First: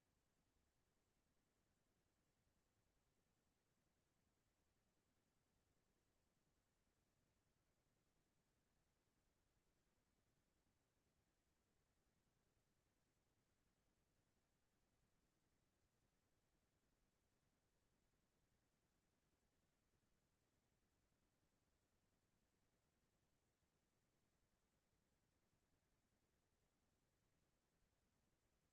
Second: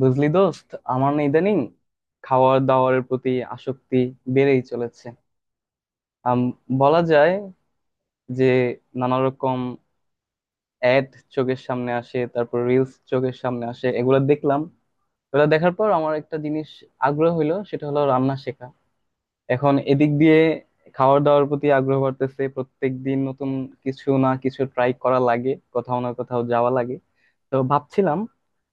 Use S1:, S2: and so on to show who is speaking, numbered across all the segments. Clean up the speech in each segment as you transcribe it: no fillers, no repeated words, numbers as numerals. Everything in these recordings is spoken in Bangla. S1: বুঝলি দোস্ত, আমার না ইদানিং খাওয়ার দাওয়ারের প্রতি আসক্তি বেড়েই চলেছে। আম, বলা যায় যে নানা রকম অ্যাড চোখের সামনে আসে, তারপর রিলস চোখের সামনে আসে। এগুলো দেখলাম, এগুলো দেখার পর আমার একটা জিনিস আগ্রহ হইলো, সেটা হলো রান্না শেখা। এখন এদিক দিয়ে খাওয়ার দাওয়ার প্রতি আগ্রহ বাড়তেছে, প্রত্যেক দিন নতুন কিছু না কিছু ট্রাই করা লাগে, কোথাও না কোথাও যাওয়া লাগে। তো ভাবছিলাম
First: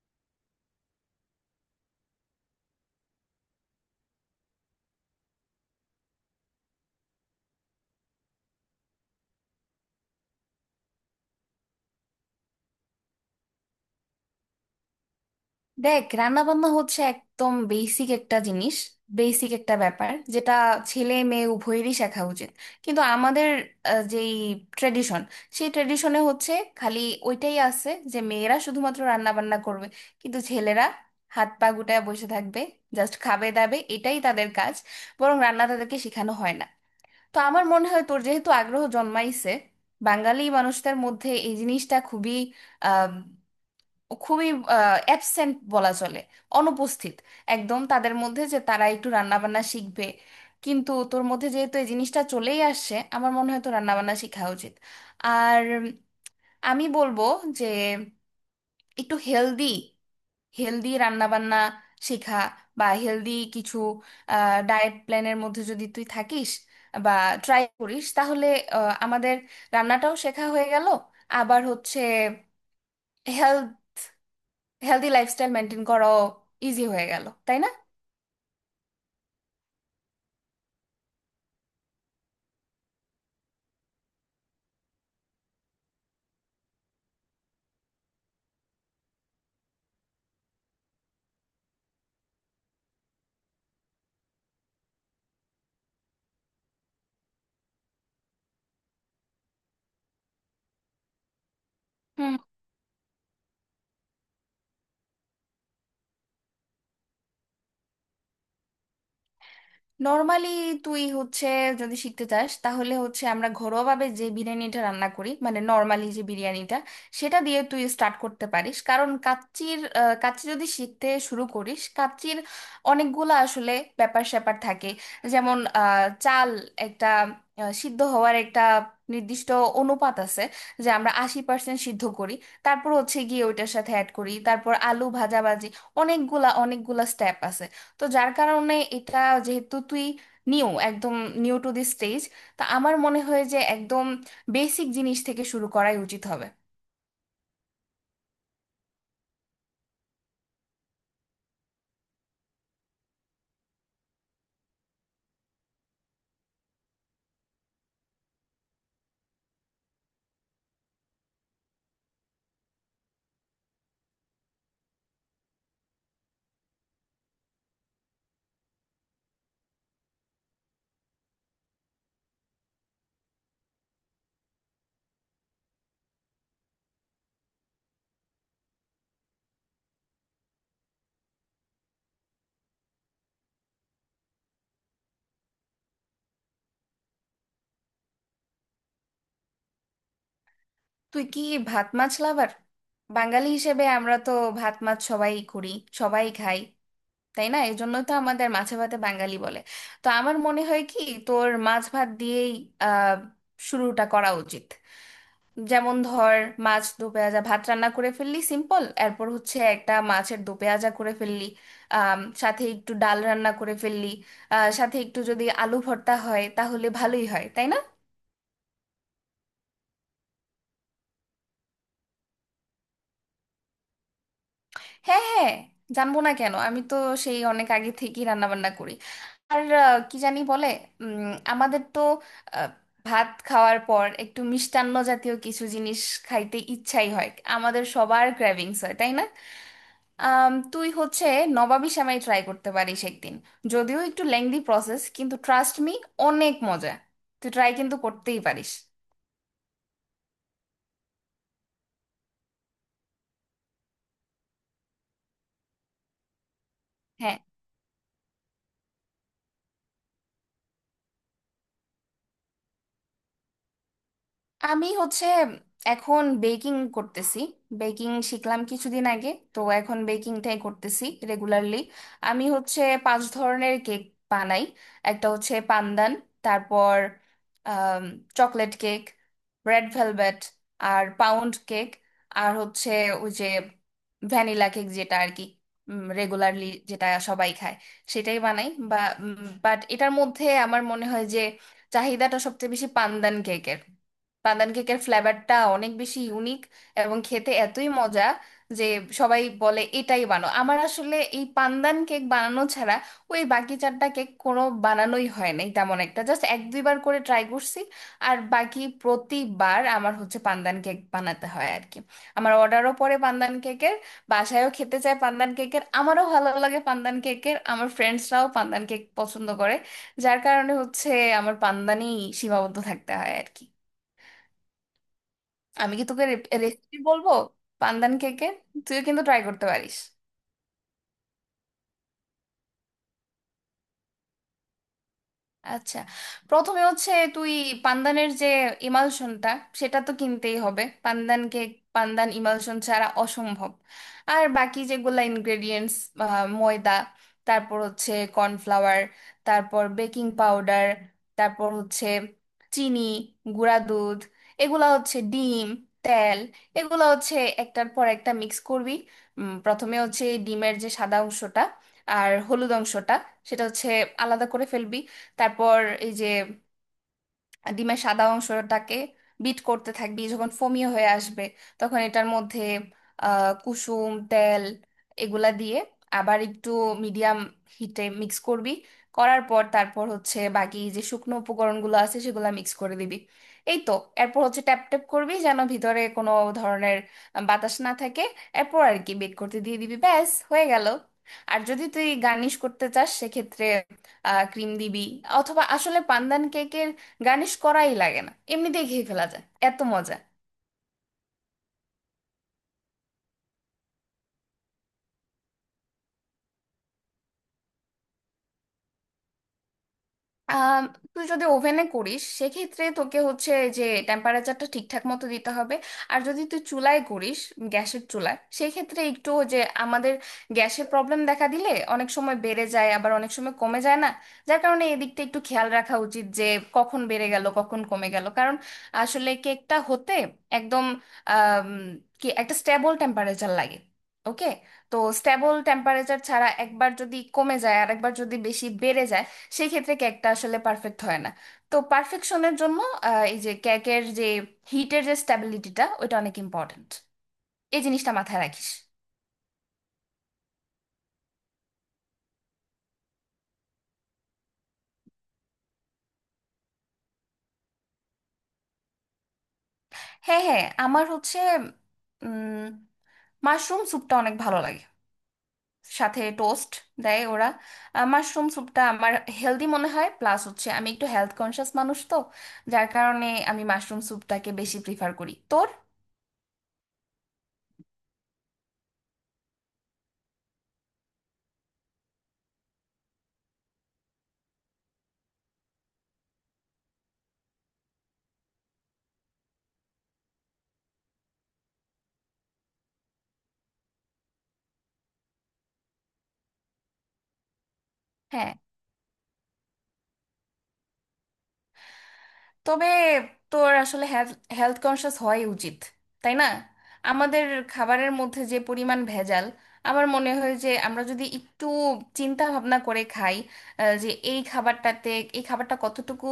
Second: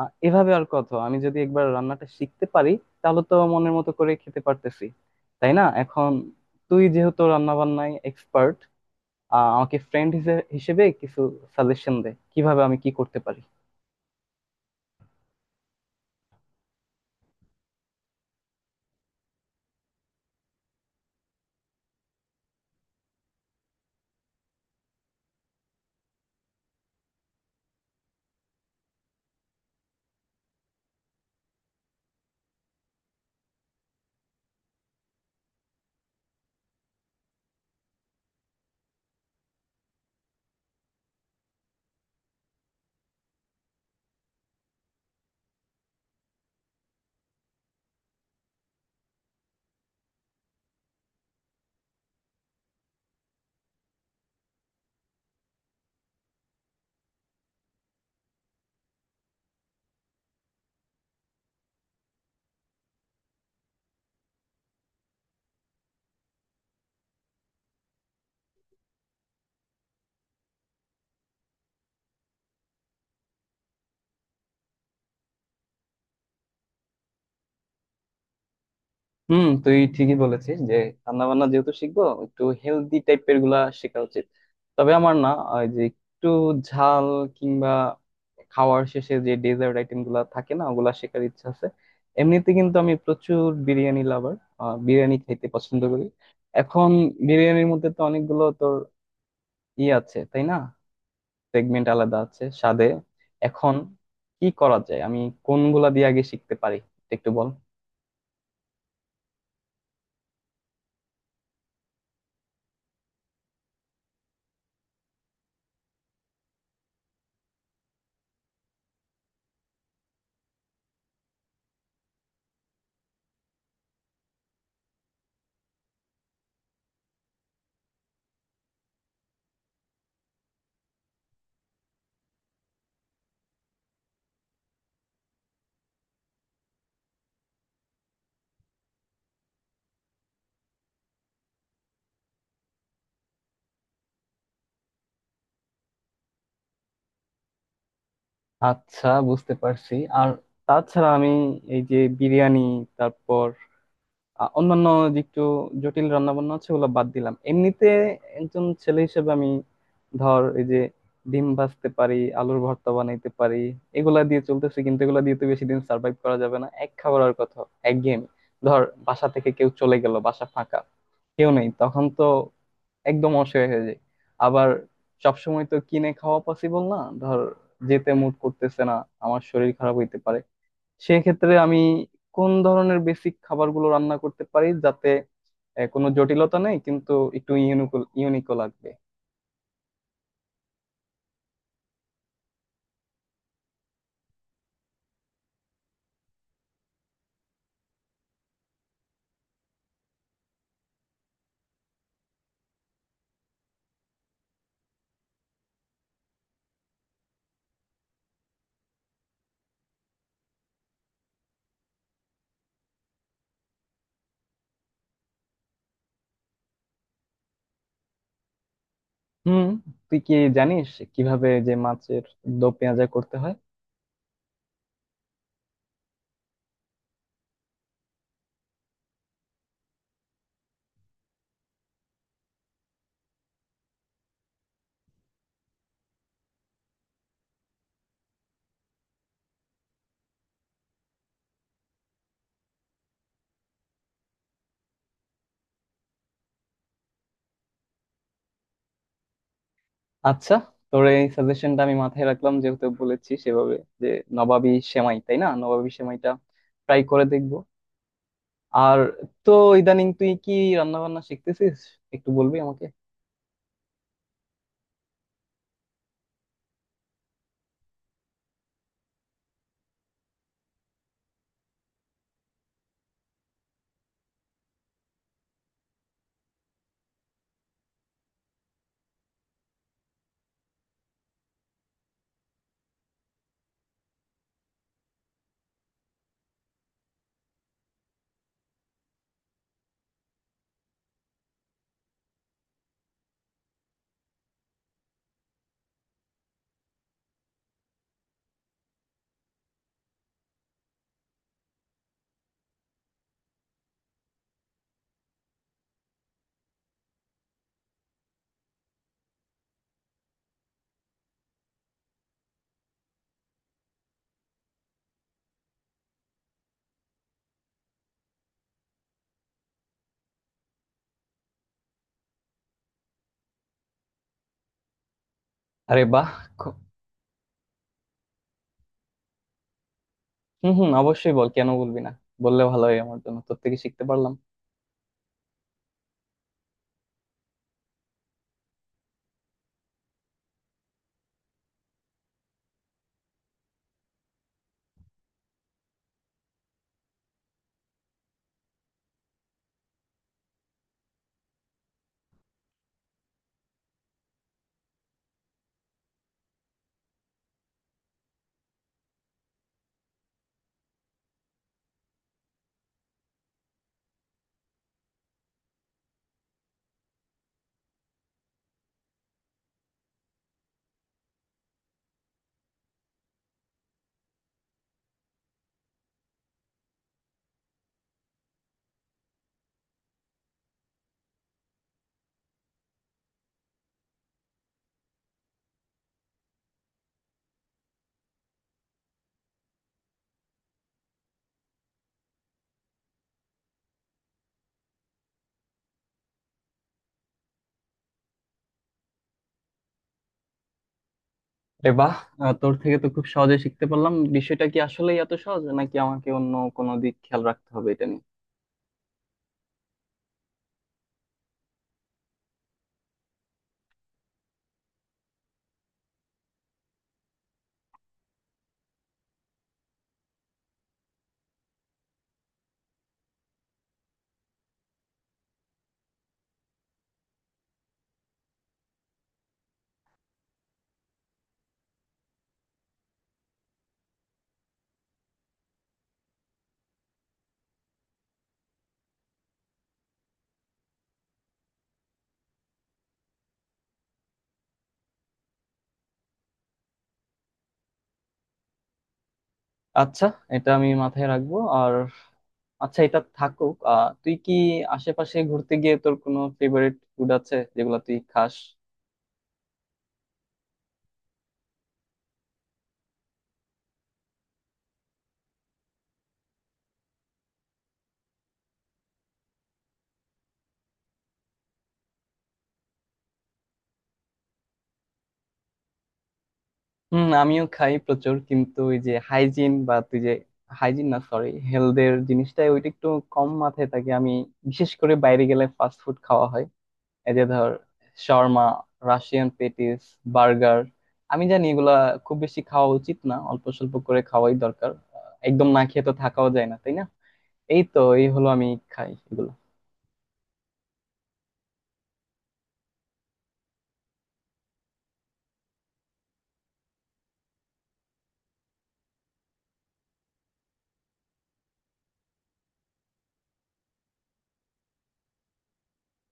S1: এভাবে আর কত, আমি যদি একবার রান্নাটা শিখতে পারি তাহলে তো মনের মতো করে খেতে পারতেছি, তাই না? এখন তুই যেহেতু রান্না বান্নায় এক্সপার্ট, আমাকে ফ্রেন্ড হিসেবে কিছু সাজেশন দে কিভাবে আমি কি করতে পারি।
S2: দেখ, রান্না বান্না হচ্ছে একদম বেসিক একটা জিনিস। বেসিক একটা ব্যাপার, যেটা ছেলে মেয়ে উভয়েরই শেখা উচিত। কিন্তু আমাদের যেই ট্রেডিশন, সেই ট্রেডিশনে হচ্ছে খালি ওইটাই আছে যে মেয়েরা শুধুমাত্র রান্না বান্না করবে, কিন্তু ছেলেরা হাত পা গুটায় বসে থাকবে, জাস্ট খাবে দাবে, এটাই তাদের কাজ। বরং রান্না তাদেরকে শেখানো হয় না। তো আমার মনে হয়, তোর যেহেতু আগ্রহ জন্মাইছে, বাঙালি মানুষদের মধ্যে এই জিনিসটা খুবই খুবই অ্যাবসেন্ট বলা চলে, অনুপস্থিত একদম তাদের মধ্যে, যে তারা একটু রান্নাবান্না শিখবে। কিন্তু তোর মধ্যে যেহেতু এই জিনিসটা চলেই আসছে, আমার মনে হয় তো রান্নাবান্না শেখা উচিত। আর আমি বলবো যে একটু হেলদি হেলদি রান্নাবান্না শেখা, বা হেলদি কিছু ডায়েট প্ল্যানের মধ্যে যদি তুই থাকিস বা ট্রাই করিস, তাহলে আমাদের রান্নাটাও শেখা হয়ে গেল, আবার হচ্ছে হেলথ হেলদি লাইফস্টাইল মেনটেন করাও ইজি হয়ে গেল, তাই না?
S1: হুম, তুই ঠিকই বলেছিস যে রান্না বান্না যেহেতু শিখবো, একটু হেলদি টাইপের গুলা শেখা উচিত। তবে আমার না ওই যে একটু ঝাল কিংবা খাওয়ার শেষে যে ডেজার্ট আইটেম গুলা থাকে না, ওগুলা শেখার ইচ্ছা আছে। এমনিতে কিন্তু আমি প্রচুর বিরিয়ানি লাভার, বিরিয়ানি খেতে পছন্দ করি। এখন বিরিয়ানির মধ্যে তো অনেকগুলো তোর ই আছে তাই না, সেগমেন্ট আলাদা
S2: হুম।
S1: আছে স্বাদে। এখন কি করা যায়, আমি কোনগুলা দিয়ে আগে শিখতে পারি একটু বল।
S2: নর্মালি তুই হচ্ছে, যদি শিখতে চাস, তাহলে হচ্ছে আমরা ঘরোয়াভাবে যে বিরিয়ানিটা রান্না করি, মানে নর্মালি যে বিরিয়ানিটা, সেটা দিয়ে তুই স্টার্ট করতে পারিস। কারণ কাচ্চি যদি শিখতে শুরু করিস, কাচ্চির অনেকগুলা আসলে ব্যাপার স্যাপার থাকে। যেমন চাল একটা সিদ্ধ হওয়ার একটা নির্দিষ্ট অনুপাত আছে, যে আমরা 80% সিদ্ধ করি, তারপর হচ্ছে গিয়ে ওইটার সাথে অ্যাড করি, তারপর আলু ভাজাভাজি। অনেকগুলা অনেকগুলা স্টেপ আছে। তো যার কারণে এটা, যেহেতু তুই একদম নিউ টু দিস স্টেজ, তা আমার মনে হয় যে একদম বেসিক জিনিস থেকে শুরু করাই উচিত হবে।
S1: আচ্ছা, বুঝতে পারছি। আর তাছাড়া আমি এই যে বিরিয়ানি, তারপর অন্যান্য যে একটু জটিল রান্না বান্না আছে ওগুলো বাদ দিলাম। এমনিতে একজন ছেলে হিসেবে আমি, ধর এই যে ডিম ভাজতে পারি, আলুর ভর্তা বানাইতে পারি, এগুলা দিয়ে চলতেছে। কিন্তু এগুলা দিয়ে তো বেশি দিন সার্ভাইভ করা যাবে না, এক খাবার আর কথা, একঘেয়েমি। ধর বাসা থেকে কেউ চলে গেল, বাসা ফাঁকা, কেউ নেই, তখন তো একদম অসহায় হয়ে যায়। আবার সবসময় তো কিনে খাওয়া পসিবল না, ধর যেতে মুড করতেছে না, আমার শরীর খারাপ হইতে পারে, সেক্ষেত্রে আমি কোন ধরনের বেসিক খাবারগুলো রান্না করতে পারি যাতে কোনো জটিলতা নেই, কিন্তু একটু ইউনিক, ইউনিকও লাগবে।
S2: তুই কি ভাত মাছ লাভার? বাঙালি হিসেবে আমরা তো ভাত মাছ সবাই করি, সবাই খাই, তাই না? এই জন্যই তো আমাদের মাছে ভাতে বাঙালি বলে। তো আমার মনে হয় কি, তোর মাছ ভাত দিয়েই আহ শুরুটা করা উচিত। যেমন ধর, মাছ দো পেঁয়াজা ভাত রান্না করে ফেললি, সিম্পল। এরপর হচ্ছে একটা মাছের দো পেঁয়াজা করে ফেললি, সাথে একটু ডাল রান্না করে ফেললি, সাথে একটু যদি আলু ভর্তা হয় তাহলে ভালোই হয়, তাই না?
S1: হুম, তুই কি জানিস কিভাবে যে মাছের দো পেঁয়াজা করতে হয়?
S2: হ্যাঁ হ্যাঁ, জানবো না কেন, আমি তো সেই অনেক আগে থেকেই রান্না বান্না করি। আর কি জানি বলে, আমাদের তো আহ, ভাত খাওয়ার পর একটু মিষ্টান্ন জাতীয় কিছু জিনিস খাইতে ইচ্ছাই হয়, আমাদের সবার ক্র্যাভিংস হয়, তাই না? তুই হচ্ছে নবাবী সেমাই ট্রাই করতে পারিস একদিন। যদিও একটু লেংদি প্রসেস, কিন্তু ট্রাস্ট মি, অনেক মজা। তুই ট্রাই কিন্তু করতেই পারিস।
S1: আচ্ছা, তোর এই সাজেশনটা আমি মাথায় রাখলাম, যেহেতু বলেছি সেভাবে, যে নবাবী সেমাই, তাই না? নবাবী সেমাইটা ট্রাই করে
S2: হ্যাঁ।
S1: দেখবো। আর তো ইদানিং তুই কি রান্না বান্না শিখতেছিস, একটু বলবি আমাকে?
S2: আমি হচ্ছে এখন বেকিং করতেছি। বেকিং শিখলাম কিছুদিন আগে, তো এখন বেকিংটাই করতেছি রেগুলারলি। আমি হচ্ছে পাঁচ ধরনের কেক বানাই। একটা হচ্ছে পান্দান, তারপর চকলেট কেক, রেড ভেলভেট, আর পাউন্ড কেক, আর হচ্ছে ওই যে ভ্যানিলা কেক, যেটা আর কি রেগুলারলি যেটা সবাই খায়, সেটাই বানাই। বাট এটার মধ্যে আমার মনে হয় যে চাহিদাটা সবচেয়ে বেশি পান্দান কেকের। বাদাম কেকের ফ্লেভারটা অনেক বেশি ইউনিক এবং খেতে এতই মজা যে সবাই বলে এটাই বানাও। আমার আসলে এই পান্দান কেক বানানো ছাড়া ওই বাকি চারটা কেক কোনো বানানোই হয় নাই তেমন একটা, জাস্ট এক দুইবার করে ট্রাই করছি। আর বাকি প্রতিবার আমার হচ্ছে পান্দান কেক বানাতে হয় আর কি। আমার অর্ডারও পরে পান্দান কেকের, বাসায়ও খেতে চায় পান্দান কেকের, আমারও ভালো লাগে পান্দান কেকের, আমার ফ্রেন্ডসরাও পান্দান কেক পছন্দ করে। যার কারণে হচ্ছে আমার পান্দানেই সীমাবদ্ধ থাকতে হয় আর কি। আমি
S1: আরে
S2: কি তোকে
S1: বাহ! খু-
S2: রেসিপি বলবো পান্দান কেকের? তুইও কিন্তু ট্রাই করতে পারিস।
S1: হুম হুম, অবশ্যই বল, কেন বলবি না, বললে ভালো হয় আমার জন্য, তোর থেকে শিখতে পারলাম।
S2: আচ্ছা, প্রথমে হচ্ছে তুই পানদানের যে ইমালশনটা, সেটা তো কিনতেই হবে। পানদানকে, পানদান ইমালশন ছাড়া অসম্ভব। আর বাকি যেগুলা ইনগ্রেডিয়েন্টস, ময়দা, তারপর হচ্ছে কর্নফ্লাওয়ার, তারপর বেকিং পাউডার, তারপর হচ্ছে চিনি, গুঁড়া দুধ, এগুলা হচ্ছে। ডিম, তেল, এগুলা হচ্ছে একটার পর একটা মিক্স করবি। প্রথমে হচ্ছে এই ডিমের যে সাদা অংশটা আর হলুদ অংশটা, সেটা হচ্ছে আলাদা করে ফেলবি। তারপর এই যে ডিমের সাদা অংশটাকে বিট করতে থাকবি, যখন ফোমিয়ে হয়ে আসবে, তখন এটার মধ্যে কুসুম তেল এগুলা দিয়ে আবার একটু মিডিয়াম হিটে মিক্স করবি। করার পর তারপর হচ্ছে বাকি যে শুকনো উপকরণগুলো আছে, সেগুলো মিক্স করে দিবি। এই তো। এরপর হচ্ছে ট্যাপ ট্যাপ করবি, যেন ভিতরে কোনো ধরনের বাতাস না থাকে। এরপর আর কি বেক করতে দিয়ে দিবি, ব্যাস হয়ে গেল। আর যদি তুই গার্নিশ করতে চাস, সেক্ষেত্রে ক্রিম দিবি। অথবা আসলে পান্দান কেকের গার্নিশ করাই লাগে না, এমনিতেই খেয়ে ফেলা যায়, এত মজা।
S1: আরে বাহ! তোর থেকে তো খুব সহজে শিখতে পারলাম। বিষয়টা কি আসলেই এত সহজ, নাকি আমাকে অন্য কোনো দিক খেয়াল রাখতে হবে এটা নিয়ে?
S2: আম, তুই যদি ওভেনে করিস, সেক্ষেত্রে তোকে হচ্ছে যে টেম্পারেচারটা ঠিকঠাক মতো দিতে হবে। আর যদি তুই চুলায় করিস, গ্যাসের চুলায়, সেক্ষেত্রে একটু, যে আমাদের গ্যাসের প্রবলেম দেখা দিলে অনেক সময় বেড়ে যায়, আবার অনেক সময় কমে যায় না, যার কারণে এদিকটা একটু খেয়াল রাখা উচিত। যে কখন বেড়ে গেল, কখন কমে গেল, কারণ আসলে কেকটা হতে একদম আম, কি একটা স্টেবল টেম্পারেচার লাগে। ওকে, তো স্টেবল টেম্পারেচার ছাড়া একবার যদি কমে যায়, আর একবার যদি বেশি বেড়ে যায়, সেই ক্ষেত্রে কেকটা আসলে পারফেক্ট হয় না। তো পারফেকশনের জন্য, এই যে কেকের যে হিটের যে স্ট্যাবিলিটিটা, ওইটা অনেক ইম্পর্ট্যান্ট, এই জিনিসটা মাথায় রাখিস।
S1: আচ্ছা, এটা আমি মাথায় রাখবো। আর আচ্ছা, এটা থাকুক। আহ, তুই কি আশেপাশে ঘুরতে গিয়ে তোর কোনো ফেভারিট ফুড আছে যেগুলো তুই খাস?
S2: হ্যাঁ হ্যাঁ, আমার হচ্ছে মাশরুম স্যুপটা অনেক ভালো লাগে। সাথে টোস্ট দেয় ওরা। মাশরুম স্যুপটা আমার হেলদি মনে হয়, প্লাস হচ্ছে আমি একটু হেলথ কনসিয়াস মানুষ তো, যার কারণে আমি মাশরুম স্যুপটাকে বেশি প্রিফার করি তোর।
S1: হুম, আমিও খাই প্রচুর। কিন্তু ওই যে হাইজিন, বা তুই যে হাইজিন না সরি হেলথের জিনিসটাই, ওইটা একটু কম মাথায় থাকে আমি। বিশেষ করে বাইরে গেলে ফাস্ট ফুড খাওয়া হয়, এই যে ধর শর্মা, রাশিয়ান পেটিস, বার্গার। আমি জানি এগুলা খুব বেশি খাওয়া উচিত না, অল্প স্বল্প করে খাওয়াই দরকার। আহ, একদম না খেয়ে তো থাকাও যায় না, তাই না? এই তো, এই হলো,
S2: হ্যাঁ।
S1: আমি খাই এগুলো।
S2: তবে তোর আসলে হেলথ কনসিয়াস হওয়াই উচিত, তাই না? আমাদের খাবারের মধ্যে যে পরিমাণ ভেজাল, আমার মনে হয় যে আমরা যদি একটু চিন্তা ভাবনা করে খাই, যে এই খাবারটাতে, এই খাবারটা কতটুকু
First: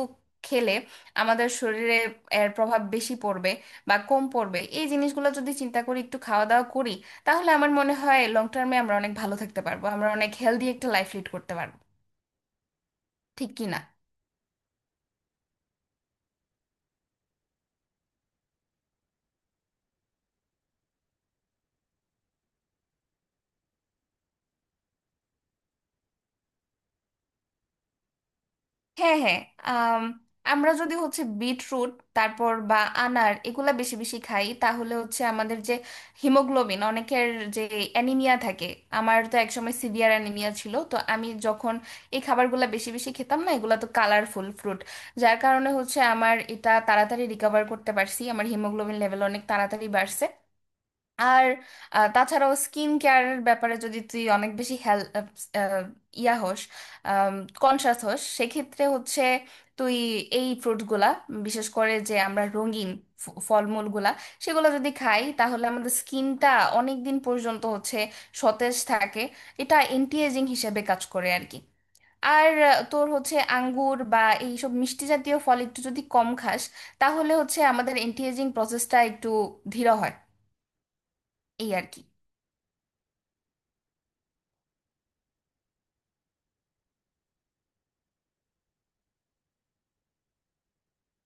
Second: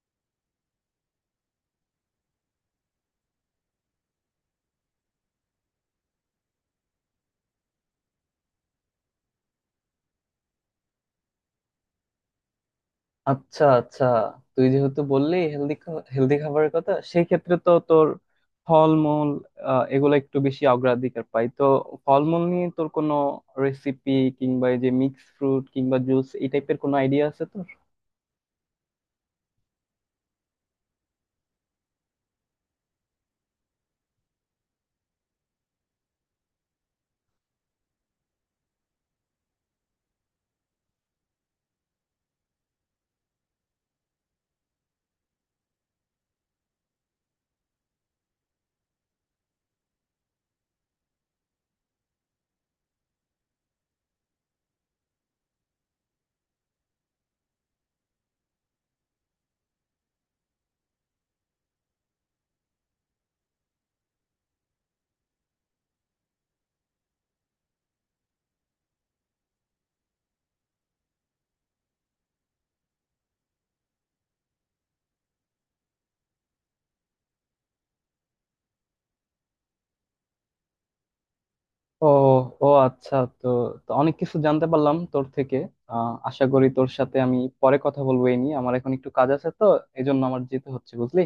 S2: খেলে আমাদের শরীরে এর প্রভাব বেশি পড়বে বা কম পড়বে, এই জিনিসগুলো যদি চিন্তা করি, একটু খাওয়া দাওয়া করি, তাহলে আমার মনে হয় লং টার্মে আমরা অনেক ভালো থাকতে পারবো, আমরা অনেক হেলদি একটা লাইফ লিড করতে পারবো। ঠিক
S1: আচ্ছা
S2: কি না?
S1: আচ্ছা, তুই যেহেতু বললি হেলদি, হেলদি খাবারের কথা, সেই ক্ষেত্রে তো তোর ফলমূল, আহ, এগুলো একটু বেশি অগ্রাধিকার পাই তো। ফলমূল নিয়ে তোর কোনো রেসিপি কিংবা এই যে মিক্স ফ্রুট কিংবা জুস এই টাইপের কোনো আইডিয়া আছে তোর?
S2: হ্যাঁ হ্যাঁ আম, আমরা যদি হচ্ছে বিটরুট, তারপর বা আনার, এগুলা বেশি বেশি খাই, তাহলে হচ্ছে আমাদের যে হিমোগ্লোবিন, অনেকের যে অ্যানিমিয়া থাকে, আমার তো একসময় সিভিয়ার অ্যানিমিয়া ছিল, তো আমি যখন এই খাবারগুলা বেশি বেশি খেতাম না, এগুলা তো কালারফুল ফ্রুট, যার কারণে হচ্ছে আমার এটা তাড়াতাড়ি রিকভার করতে পারছি, আমার হিমোগ্লোবিন লেভেল অনেক তাড়াতাড়ি বাড়ছে। আর তাছাড়াও স্কিন কেয়ারের ব্যাপারে যদি তুই অনেক বেশি হেল আহ, আহ, ইয়া হোস, কনসাস হোস, সেক্ষেত্রে হচ্ছে তুই এই ফ্রুটগুলা, বিশেষ করে যে আমরা রঙিন ফলমূলগুলা, সেগুলো যদি খাই, তাহলে আমাদের স্কিনটা অনেক দিন পর্যন্ত হচ্ছে সতেজ থাকে। এটা অ্যান্টি এজিং হিসেবে কাজ করে আর কি। আর তোর হচ্ছে আঙ্গুর বা এইসব মিষ্টি জাতীয় ফল একটু যদি কম খাস, তাহলে হচ্ছে আমাদের অ্যান্টি এজিং প্রসেসটা একটু ধীর হয়, এই আর কি।
S1: ও, ও আচ্ছা। তো তো অনেক কিছু জানতে পারলাম তোর থেকে। আহ, আশা করি তোর সাথে আমি পরে কথা বলবো এই নিয়ে। আমার এখন একটু কাজ আছে তো, এজন্য আমার যেতে হচ্ছে, বুঝলি।